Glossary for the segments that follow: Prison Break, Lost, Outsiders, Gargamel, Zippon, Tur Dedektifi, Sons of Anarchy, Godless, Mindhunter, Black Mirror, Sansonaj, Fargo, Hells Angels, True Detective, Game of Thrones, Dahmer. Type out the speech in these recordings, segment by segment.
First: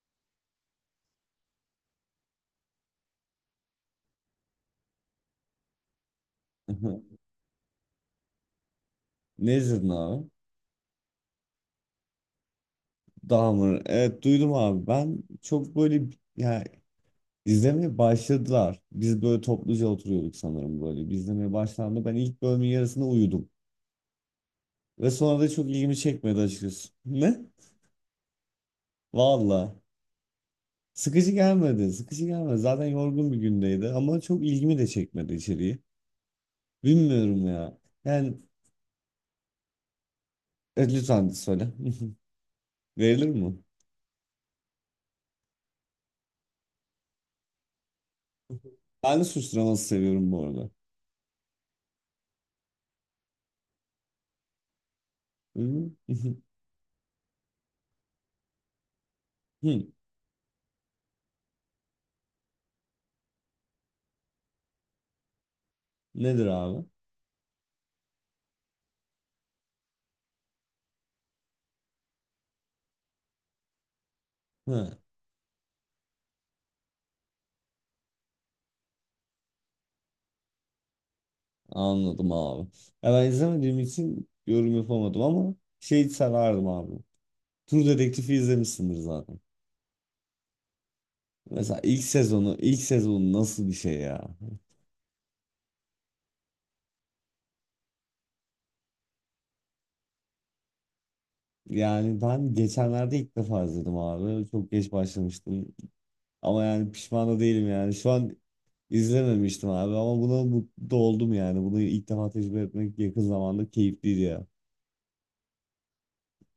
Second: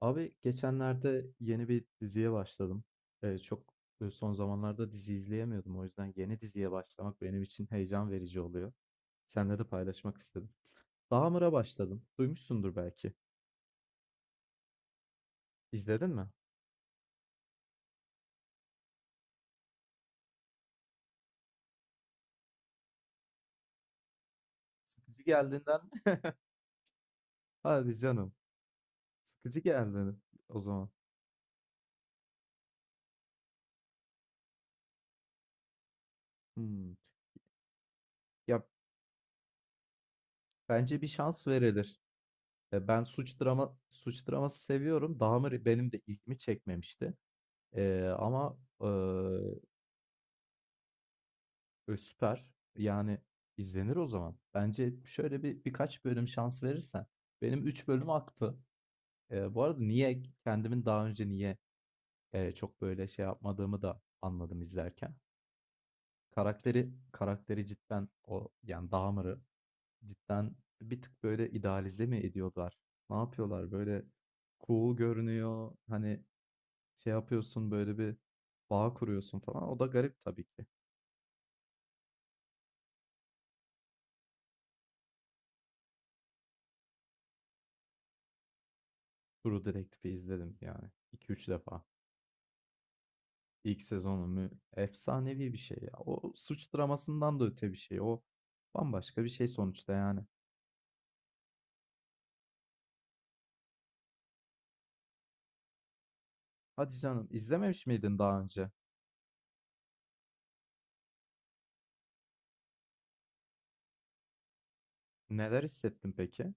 Abi geçenlerde yeni bir diziye başladım. Ee, çok Son zamanlarda dizi izleyemiyordum. O yüzden yeni diziye Hı. başlamak benim için heyecan verici oluyor. Ne Seninle de izledin paylaşmak abi? istedim. Dahmer'a başladım. Duymuşsundur belki. Dahmer. Evet, duydum abi. Ben çok böyle İzledin mi? yani izlemeye başladılar. Biz böyle topluca oturuyorduk sanırım böyle. Biz izlemeye başlandı. Ben ilk bölümün yarısında uyudum. Ve Sıkıcı sonra da çok geldiğinden ilgimi mi? çekmedi açıkçası. Ne? Hadi canım. Sıkıcı Valla. geldi o zaman. Sıkıcı gelmedi. Sıkıcı gelmedi. Zaten yorgun bir gündeydi ama çok ilgimi de çekmedi içeriği. Hmm. Bilmiyorum ya. Yani Ya bence bir lütfen şans söyle. verilir. Ben Verilir mi? Suç draması seviyorum. Dahmer benim de ilgimi çekmemişti. Ama Ben de suçlamayı seviyorum bu arada. Süper. Yani, izlenir o zaman. Bence şöyle bir Hı. birkaç bölüm Hı. şans verirsen. Benim 3 bölüm aktı. Bu arada Hı. niye kendimin daha önce çok böyle şey yapmadığımı da anladım izlerken. Nedir abi? Karakteri cidden yani, Dahmer'ı cidden bir tık böyle idealize mi ediyorlar? Ne yapıyorlar? Böyle cool Hı. görünüyor. Hani, şey yapıyorsun, böyle bir bağ kuruyorsun falan. O da garip tabii ki. Anladım abi. Ya ben izlemediğim için yorum yapamadım ama şey severdim abi. Tur Dedektifi izlemişsindir zaten. True Detective'i izledim yani iki üç Mesela defa. ilk sezonu, ilk sezonu nasıl bir İlk şey sezonu ya? mu? Efsanevi bir şey ya. O suç dramasından da öte bir şey. O bambaşka bir şey sonuçta yani. Yani ben geçenlerde ilk defa izledim abi. Çok geç başlamıştım. Ama yani Hadi canım pişman da değilim izlememiş yani. Şu miydin an daha önce? izlememiştim abi ama buna mutlu oldum yani. Bunu ilk defa tecrübe etmek yakın zamanda keyifliydi ya. Neler hissettin peki?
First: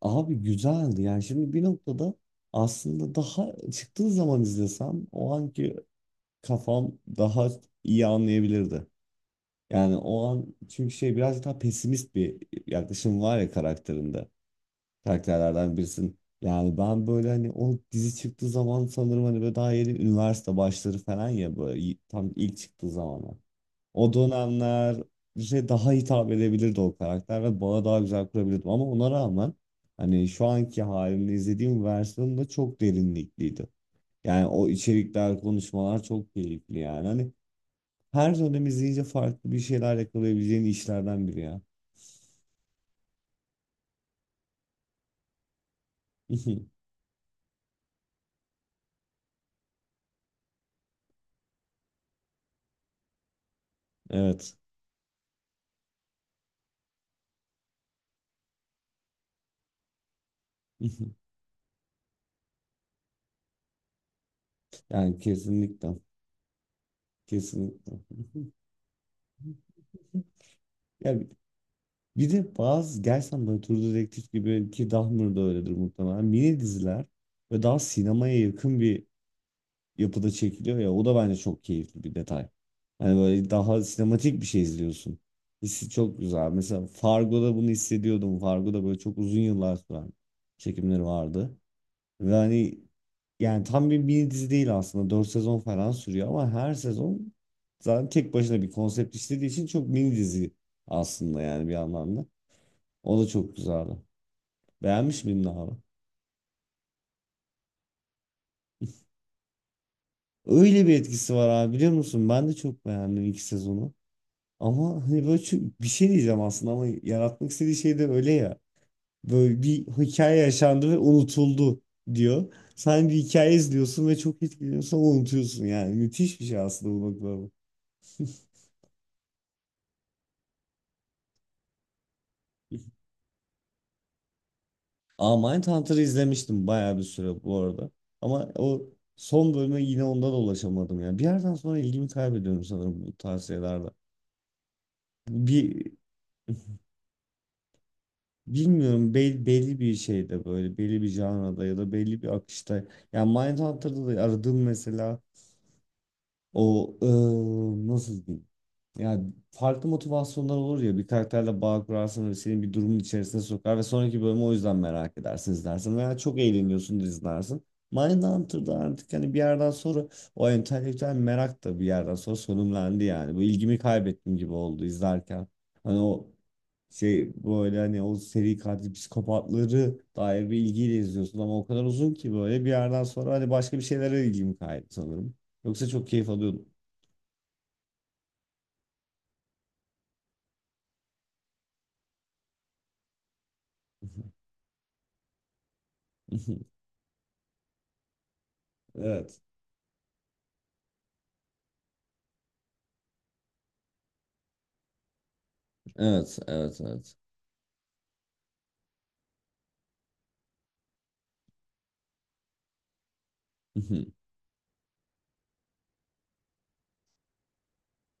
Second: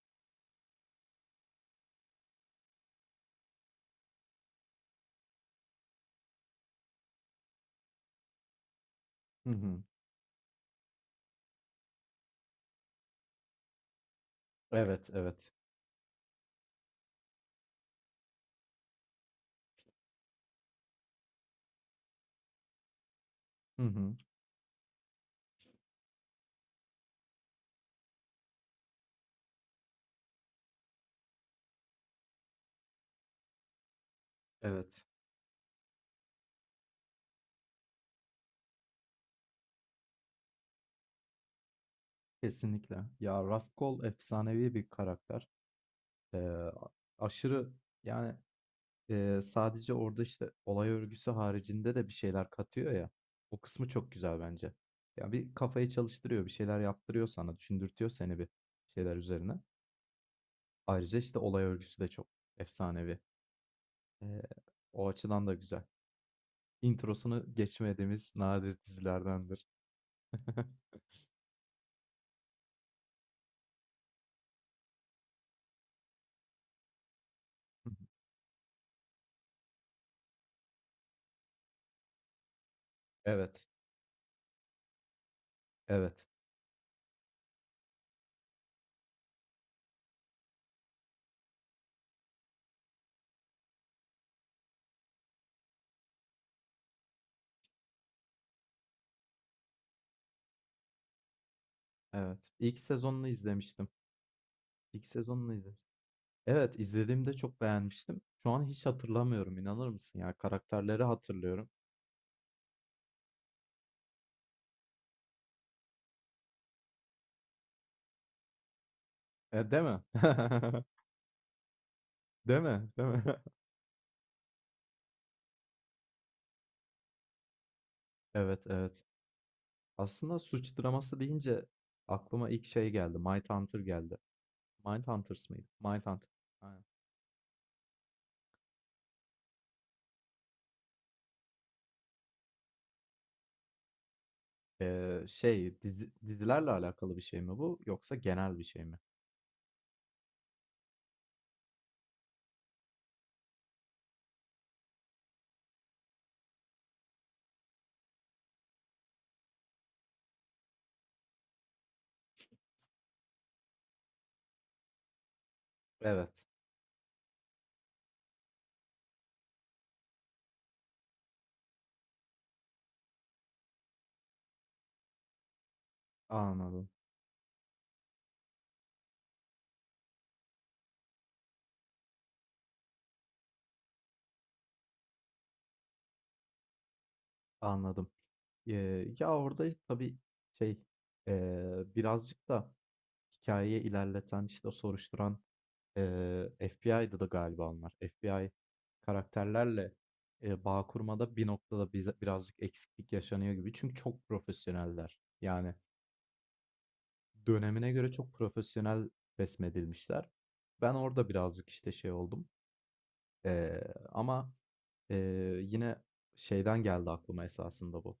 Abi güzeldi yani şimdi bir noktada aslında daha çıktığı zaman izlesem o anki kafam daha iyi anlayabilirdi. Hı hı. Yani o an çünkü şey biraz daha pesimist bir yaklaşım var ya karakterinde. Evet, evet. Karakterlerden birisin. Yani ben böyle hani o dizi çıktığı zaman sanırım hani böyle daha yeni üniversite başları falan ya böyle tam ilk çıktığı zamanlar. Hı O hı, dönemler işte daha hitap edebilirdi o karakter ve bana daha güzel kurabilirdim ama ona rağmen hani şu anki halimle izlediğim versiyonu da çok derinlikliydi. Yani o evet. içerikler, konuşmalar çok keyifli yani. Hani her dönem izleyince farklı bir şeyler yakalayabileceğin işlerden biri ya. Kesinlikle. Ya Raskol efsanevi bir karakter. Ee, Aşırı yani sadece orada işte olay örgüsü haricinde de bir şeyler katıyor ya. O kısmı çok güzel Evet. bence. Ya bir kafayı çalıştırıyor, bir şeyler yaptırıyor sana, düşündürtüyor seni bir şeyler üzerine. Ayrıca, işte, olay örgüsü de çok efsanevi. Eee, O Yani açıdan da güzel. kesinlikle. Introsunu Kesinlikle. geçmediğimiz nadir dizilerdendir. Yani bir de bazı gerçekten böyle True Detective gibi ki Dahmer da öyledir muhtemelen. Mini diziler ve daha sinemaya yakın bir yapıda çekiliyor ya o da bence çok keyifli bir detay. Hani böyle Evet, daha sinematik bir şey izliyorsun. Hissi çok evet, güzel. Mesela Fargo'da bunu hissediyordum. Fargo'da böyle çok uzun yıllar süren çekimleri vardı. Ve hani yani tam bir mini dizi değil aslında. 4 sezon falan sürüyor ama her sezon zaten tek başına bir konsept işlediği için çok mini dizi aslında yani bir anlamda. evet. İlk O da sezonunu çok izlemiştim. güzeldi. İlk Beğenmiş miydin sezonunu abi? izledim. Evet, izlediğimde çok beğenmiştim. Şu an hiç hatırlamıyorum, inanır mısın ya? Öyle bir Karakterleri etkisi var hatırlıyorum. abi, biliyor musun? Ben de çok beğendim ilk sezonu. Ama hani böyle çok- bir şey diyeceğim aslında ama yaratmak istediği şey de öyle ya. Böyle Değil bir mi? hikaye yaşandı ve unutuldu diyor. Değil mi? Değil Sen bir mi? hikaye izliyorsun ve çok etkileniyorsun ama unutuyorsun yani. Müthiş bir şey aslında bu bakıma. Evet, evet. Aslında suç draması deyince aklıma ilk şey geldi, Mindhunter geldi. Aa, Mindhunters mıydı? Mindhunter'ı Mindhunter. izlemiştim Aynen. bayağı bir süre bu arada. Ama o son bölüme yine onda da ulaşamadım ya. Bir yerden sonra ilgimi kaybediyorum sanırım bu tarz tavsiyelerde. Şey, Bir dizilerle alakalı bir şey mi bu yoksa genel bir şey mi? bilmiyorum belli bir şeyde böyle belli bir janrada ya da belli bir akışta. Yani Mindhunter'da da aradığım mesela o nasıl diyeyim? Yani farklı motivasyonlar olur ya bir karakterle bağ kurarsın ve seni bir durumun içerisine sokar ve sonraki bölümü o yüzden merak edersin izlersin veya çok Evet, eğleniyorsun da izlersin. Mindhunter'da artık hani bir yerden sonra o entelektüel merak da bir yerden sonra sonumlandı yani. Bu ilgimi kaybettim gibi oldu izlerken. Hani o anladım, şey böyle hani o seri katil psikopatları dair bir ilgiyle izliyorsun ama o kadar uzun ki böyle bir yerden sonra hani başka bir şeylere ilgimi kaydı sanırım. Yoksa çok keyif alıyordum. anladım. Ya, orada tabii şey, birazcık da hikayeyi ilerleten, işte, o soruşturan, FBI'dı da galiba onlar. FBI Evet. karakterlerle, bağ kurmada bir noktada bize birazcık eksiklik yaşanıyor gibi. Çünkü çok profesyoneller. Yani Evet, evet, evet. dönemine göre çok profesyonel resmedilmişler. Ben orada birazcık, işte, şey oldum, Eee, ama, eee, yine şeyden geldi aklıma esasında bu.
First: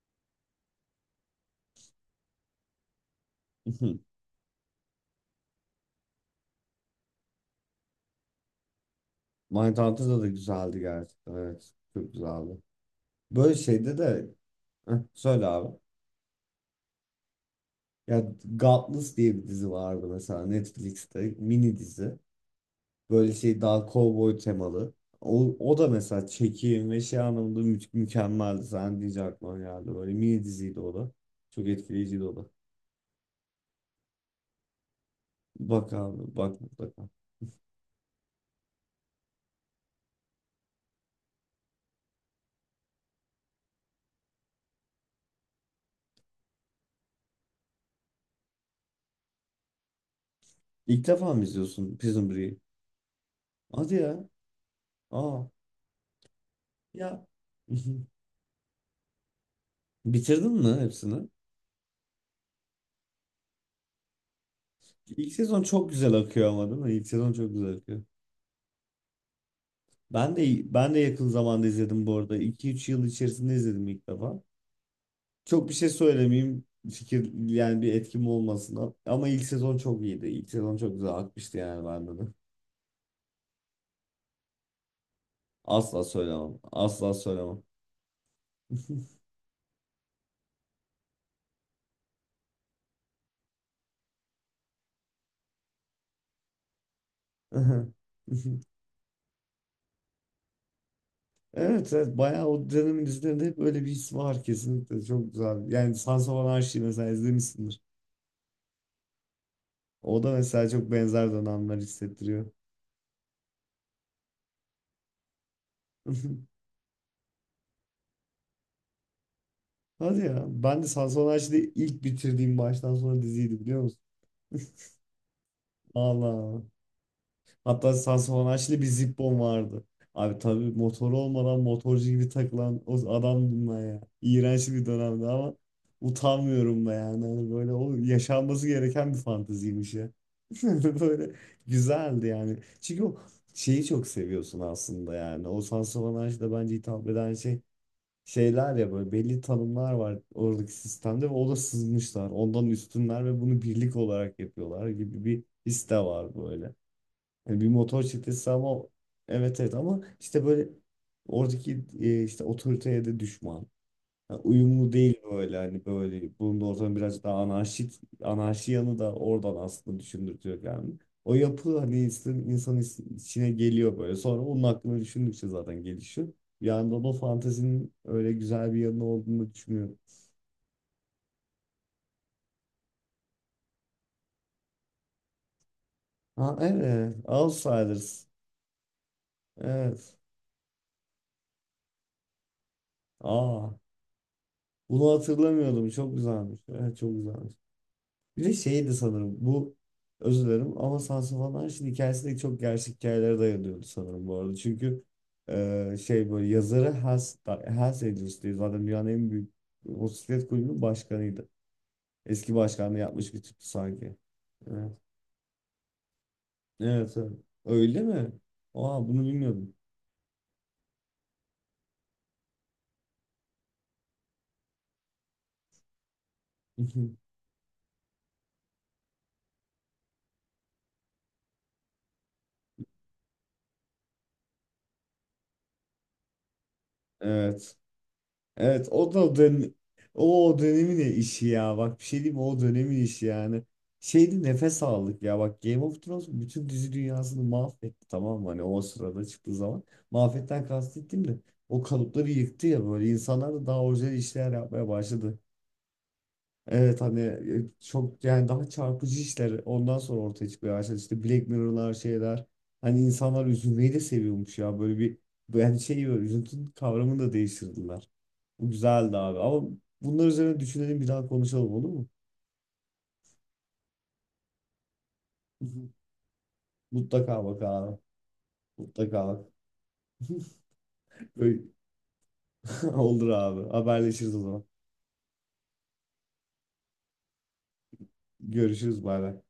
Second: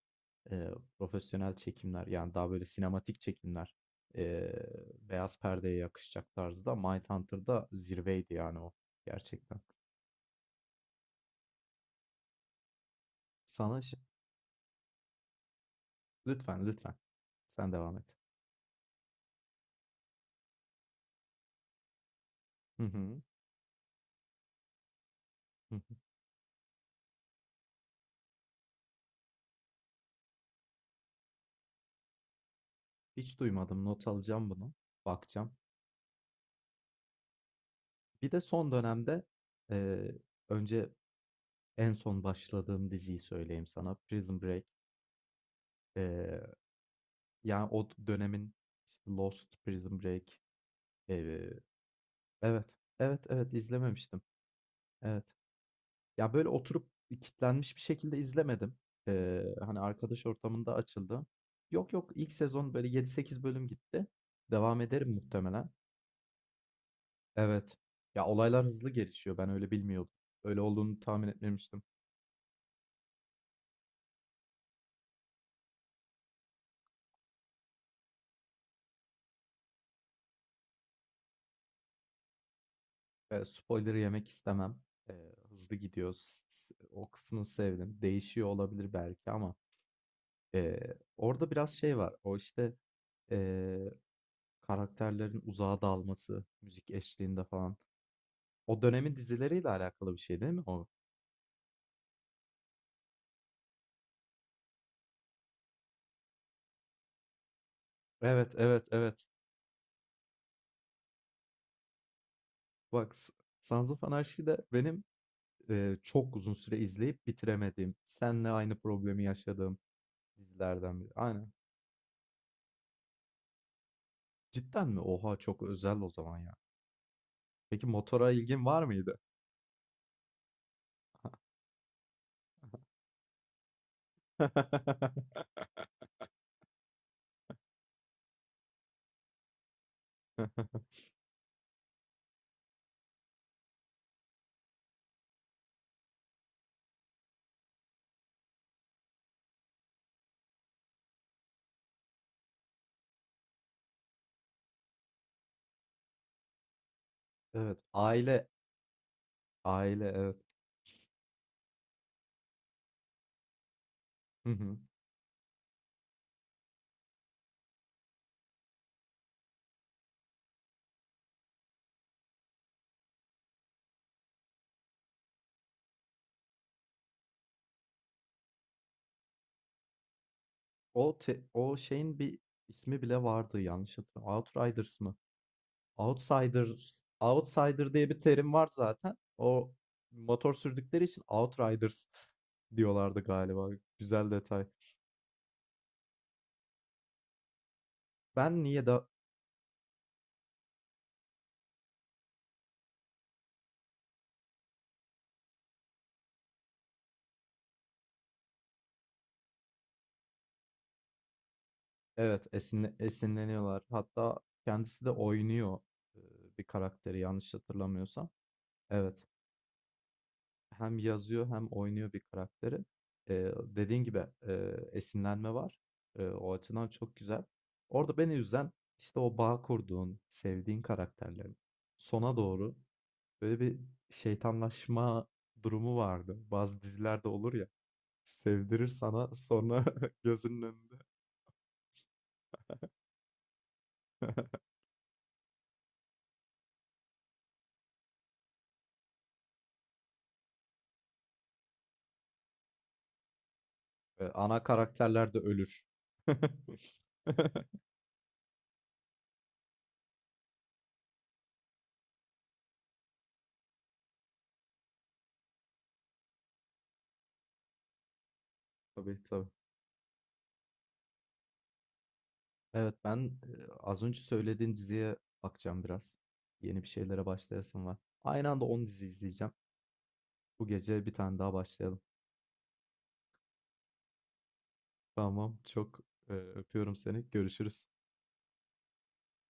Eee, Profesyonel çekimler, yani, daha böyle sinematik çekimler, eee, beyaz perdeye yakışacak tarzda Mindhunter'da zirveydi, yani, o gerçekten. Mindhunter'da da güzeldi gerçekten. Evet. Çok güzeldi. Böyle Sana ş şeyde de heh, söyle abi. Lütfen, lütfen. Sen devam et. Ya Godless diye bir dizi vardı mesela Netflix'te mini dizi. Hı hı. Böyle şey daha kovboy temalı. O, Hı o hı. da mesela çekim ve şey anlamında mükemmeldi. Sen diyecek aklıma geldi. Böyle mini diziydi o da. Çok etkileyiciydi o da. Hiç duymadım. Not alacağım bunu. Bakacağım. Bak abi, bak mutlaka. Bir de son dönemde, eee, önce en son başladığım diziyi söyleyeyim sana. Prison Break. eee Ya o dönemin işte Lost, Prison Break, İlk defa mı eee, izliyorsun Prison Break'i? evet, evet, evet Hadi ya. izlememiştim. Evet. Aa. Ya böyle oturup Ya. kitlenmiş bir şekilde izlemedim. Hani arkadaş Bitirdin ortamında mi açıldı. hepsini? Yok yok ilk sezon böyle 7-8 bölüm gitti. Devam ederim İlk sezon muhtemelen. çok güzel akıyor ama, değil mi? İlk sezon çok güzel Evet. akıyor. Ya olaylar hızlı gelişiyor. Ben öyle bilmiyordum. Ben Öyle de ben de olduğunu tahmin yakın zamanda etmemiştim. izledim bu arada. 2-3 yıl içerisinde izledim ilk defa. Çok bir şey söylemeyeyim. Fikir yani bir etkim olmasın. Ama ilk sezon çok iyiydi. İlk sezon çok güzel akmıştı yani bende de. Spoiler yemek istemem. Hızlı Asla gidiyor. Söylemem. O Asla kısmını söylemem. sevdim. Değişiyor olabilir belki ama orada biraz şey var. O işte Eee, Karakterlerin uzağa dalması, müzik eşliğinde falan. O dönemin dizileriyle alakalı bir şey değil mi o? Evet, evet, bayağı o dönemin dizilerinde hep öyle bir his var, kesinlikle çok güzel. Yani Sons of Anarchy mesela izlemişsindir. Evet, evet, evet. O da mesela çok benzer dönemler hissettiriyor. Bak, Sons of Anarchy de benim çok uzun süre izleyip bitiremediğim, seninle aynı problemi yaşadığım Hadi ya. Ben de dizilerden biri. Aynen. Sansonaj'da ilk bitirdiğim baştan sona diziydi, biliyor musun? Cidden mi? Oha çok özel o zaman ya. Allah. Peki Hatta motora ilgin Sansonaj'da var bir mıydı? Zippon vardı. Abi tabii motor olmadan motorcu gibi takılan o adamdım ben ya. İğrenç bir dönemdi ama utanmıyorum da yani. Hani böyle o yaşanması gereken bir fanteziymiş ya. Böyle güzeldi yani. Çünkü o şeyi çok seviyorsun aslında yani. O Sansonaj'da bence hitap eden şey şeyler ya böyle belli tanımlar var oradaki sistemde ve o da sızmışlar. Ondan üstünler ve bunu birlik olarak yapıyorlar gibi bir his de var böyle. Yani bir Evet, motor aile, çetesi ama evet, evet, ama aile evet. işte böyle oradaki işte otoriteye de düşman. Ha, Hı hı. uyumlu değil böyle hani böyle bulunduğu ortam biraz daha anarşik anarşi yanı da oradan aslında düşündürtüyor yani. O yapı hani insan içine geliyor böyle. Sonra onun hakkında düşündükçe zaten gelişiyor. Bir yandan o fantezinin öyle güzel bir yanı olduğunu düşünüyorum. O şeyin bir ismi bile vardı yanlış hatırlamıyorum. Outriders mı? Ha, Outsiders, evet. outsider diye bir Outsiders. terim var zaten. O Evet. motor sürdükleri için outriders diyorlardı galiba. Aa. Güzel detay. Bunu hatırlamıyordum. Çok güzelmiş. Evet, çok güzelmiş. Bir de Ben niye şeydi de sanırım bu özür dilerim ama Sansa van Anşin hikayesi de çok gerçek hikayelere dayanıyordu sanırım bu arada. Çünkü şey böyle yazarı Hells Angels diye zaten dünyanın en büyük motosiklet kulübünün başkanıydı. Evet, Eski başkanlığı yapmış bir tipti esinleniyorlar. sanki. Hatta Evet. kendisi de oynuyor e, bir Evet, karakteri evet. yanlış Öyle hatırlamıyorsam. mi? Aa, bunu Evet. bilmiyordum. Hem yazıyor hem oynuyor bir karakteri. Dediğin gibi esinlenme var. O açıdan çok güzel. Orada beni üzen işte o bağ kurduğun, sevdiğin karakterlerin sona doğru böyle bir şeytanlaşma durumu vardı. Bazı dizilerde olur ya, Evet. sevdirir Evet o sana da sonra o gözünün önünde. dönemin işi ya, bak bir şey diyeyim mi? O dönemin işi yani. Şeydi nefes aldık ya bak, Game of Thrones bütün dizi dünyasını mahvetti, tamam mı, hani o sırada çıktığı zaman. Mahvetten kastettim de o kalıpları yıktı ya böyle, insanlar da daha orijinal işler Ana yapmaya karakterler de başladı. ölür. Evet hani çok yani daha çarpıcı işler ondan sonra ortaya çıkmaya başladı işte Black Mirror'lar şeyler. Hani insanlar üzülmeyi de seviyormuş ya böyle bir yani şey böyle üzüntünün kavramını da değiştirdiler. Bu güzeldi Tabii abi. tabii. Ama bunlar üzerine düşünelim bir daha konuşalım, olur mu? Evet, ben az önce söylediğin diziye Hı bakacağım hı. biraz. Yeni bir şeylere Mutlaka bak başlayasım var. abi. Aynı anda 10 dizi Mutlaka bak. izleyeceğim. Bu gece bir tane daha Böyle- başlayalım. Olur abi. Haberleşiriz o zaman. Tamam, çok öpüyorum seni. Görüşürüz. Görüşürüz. Bay bay.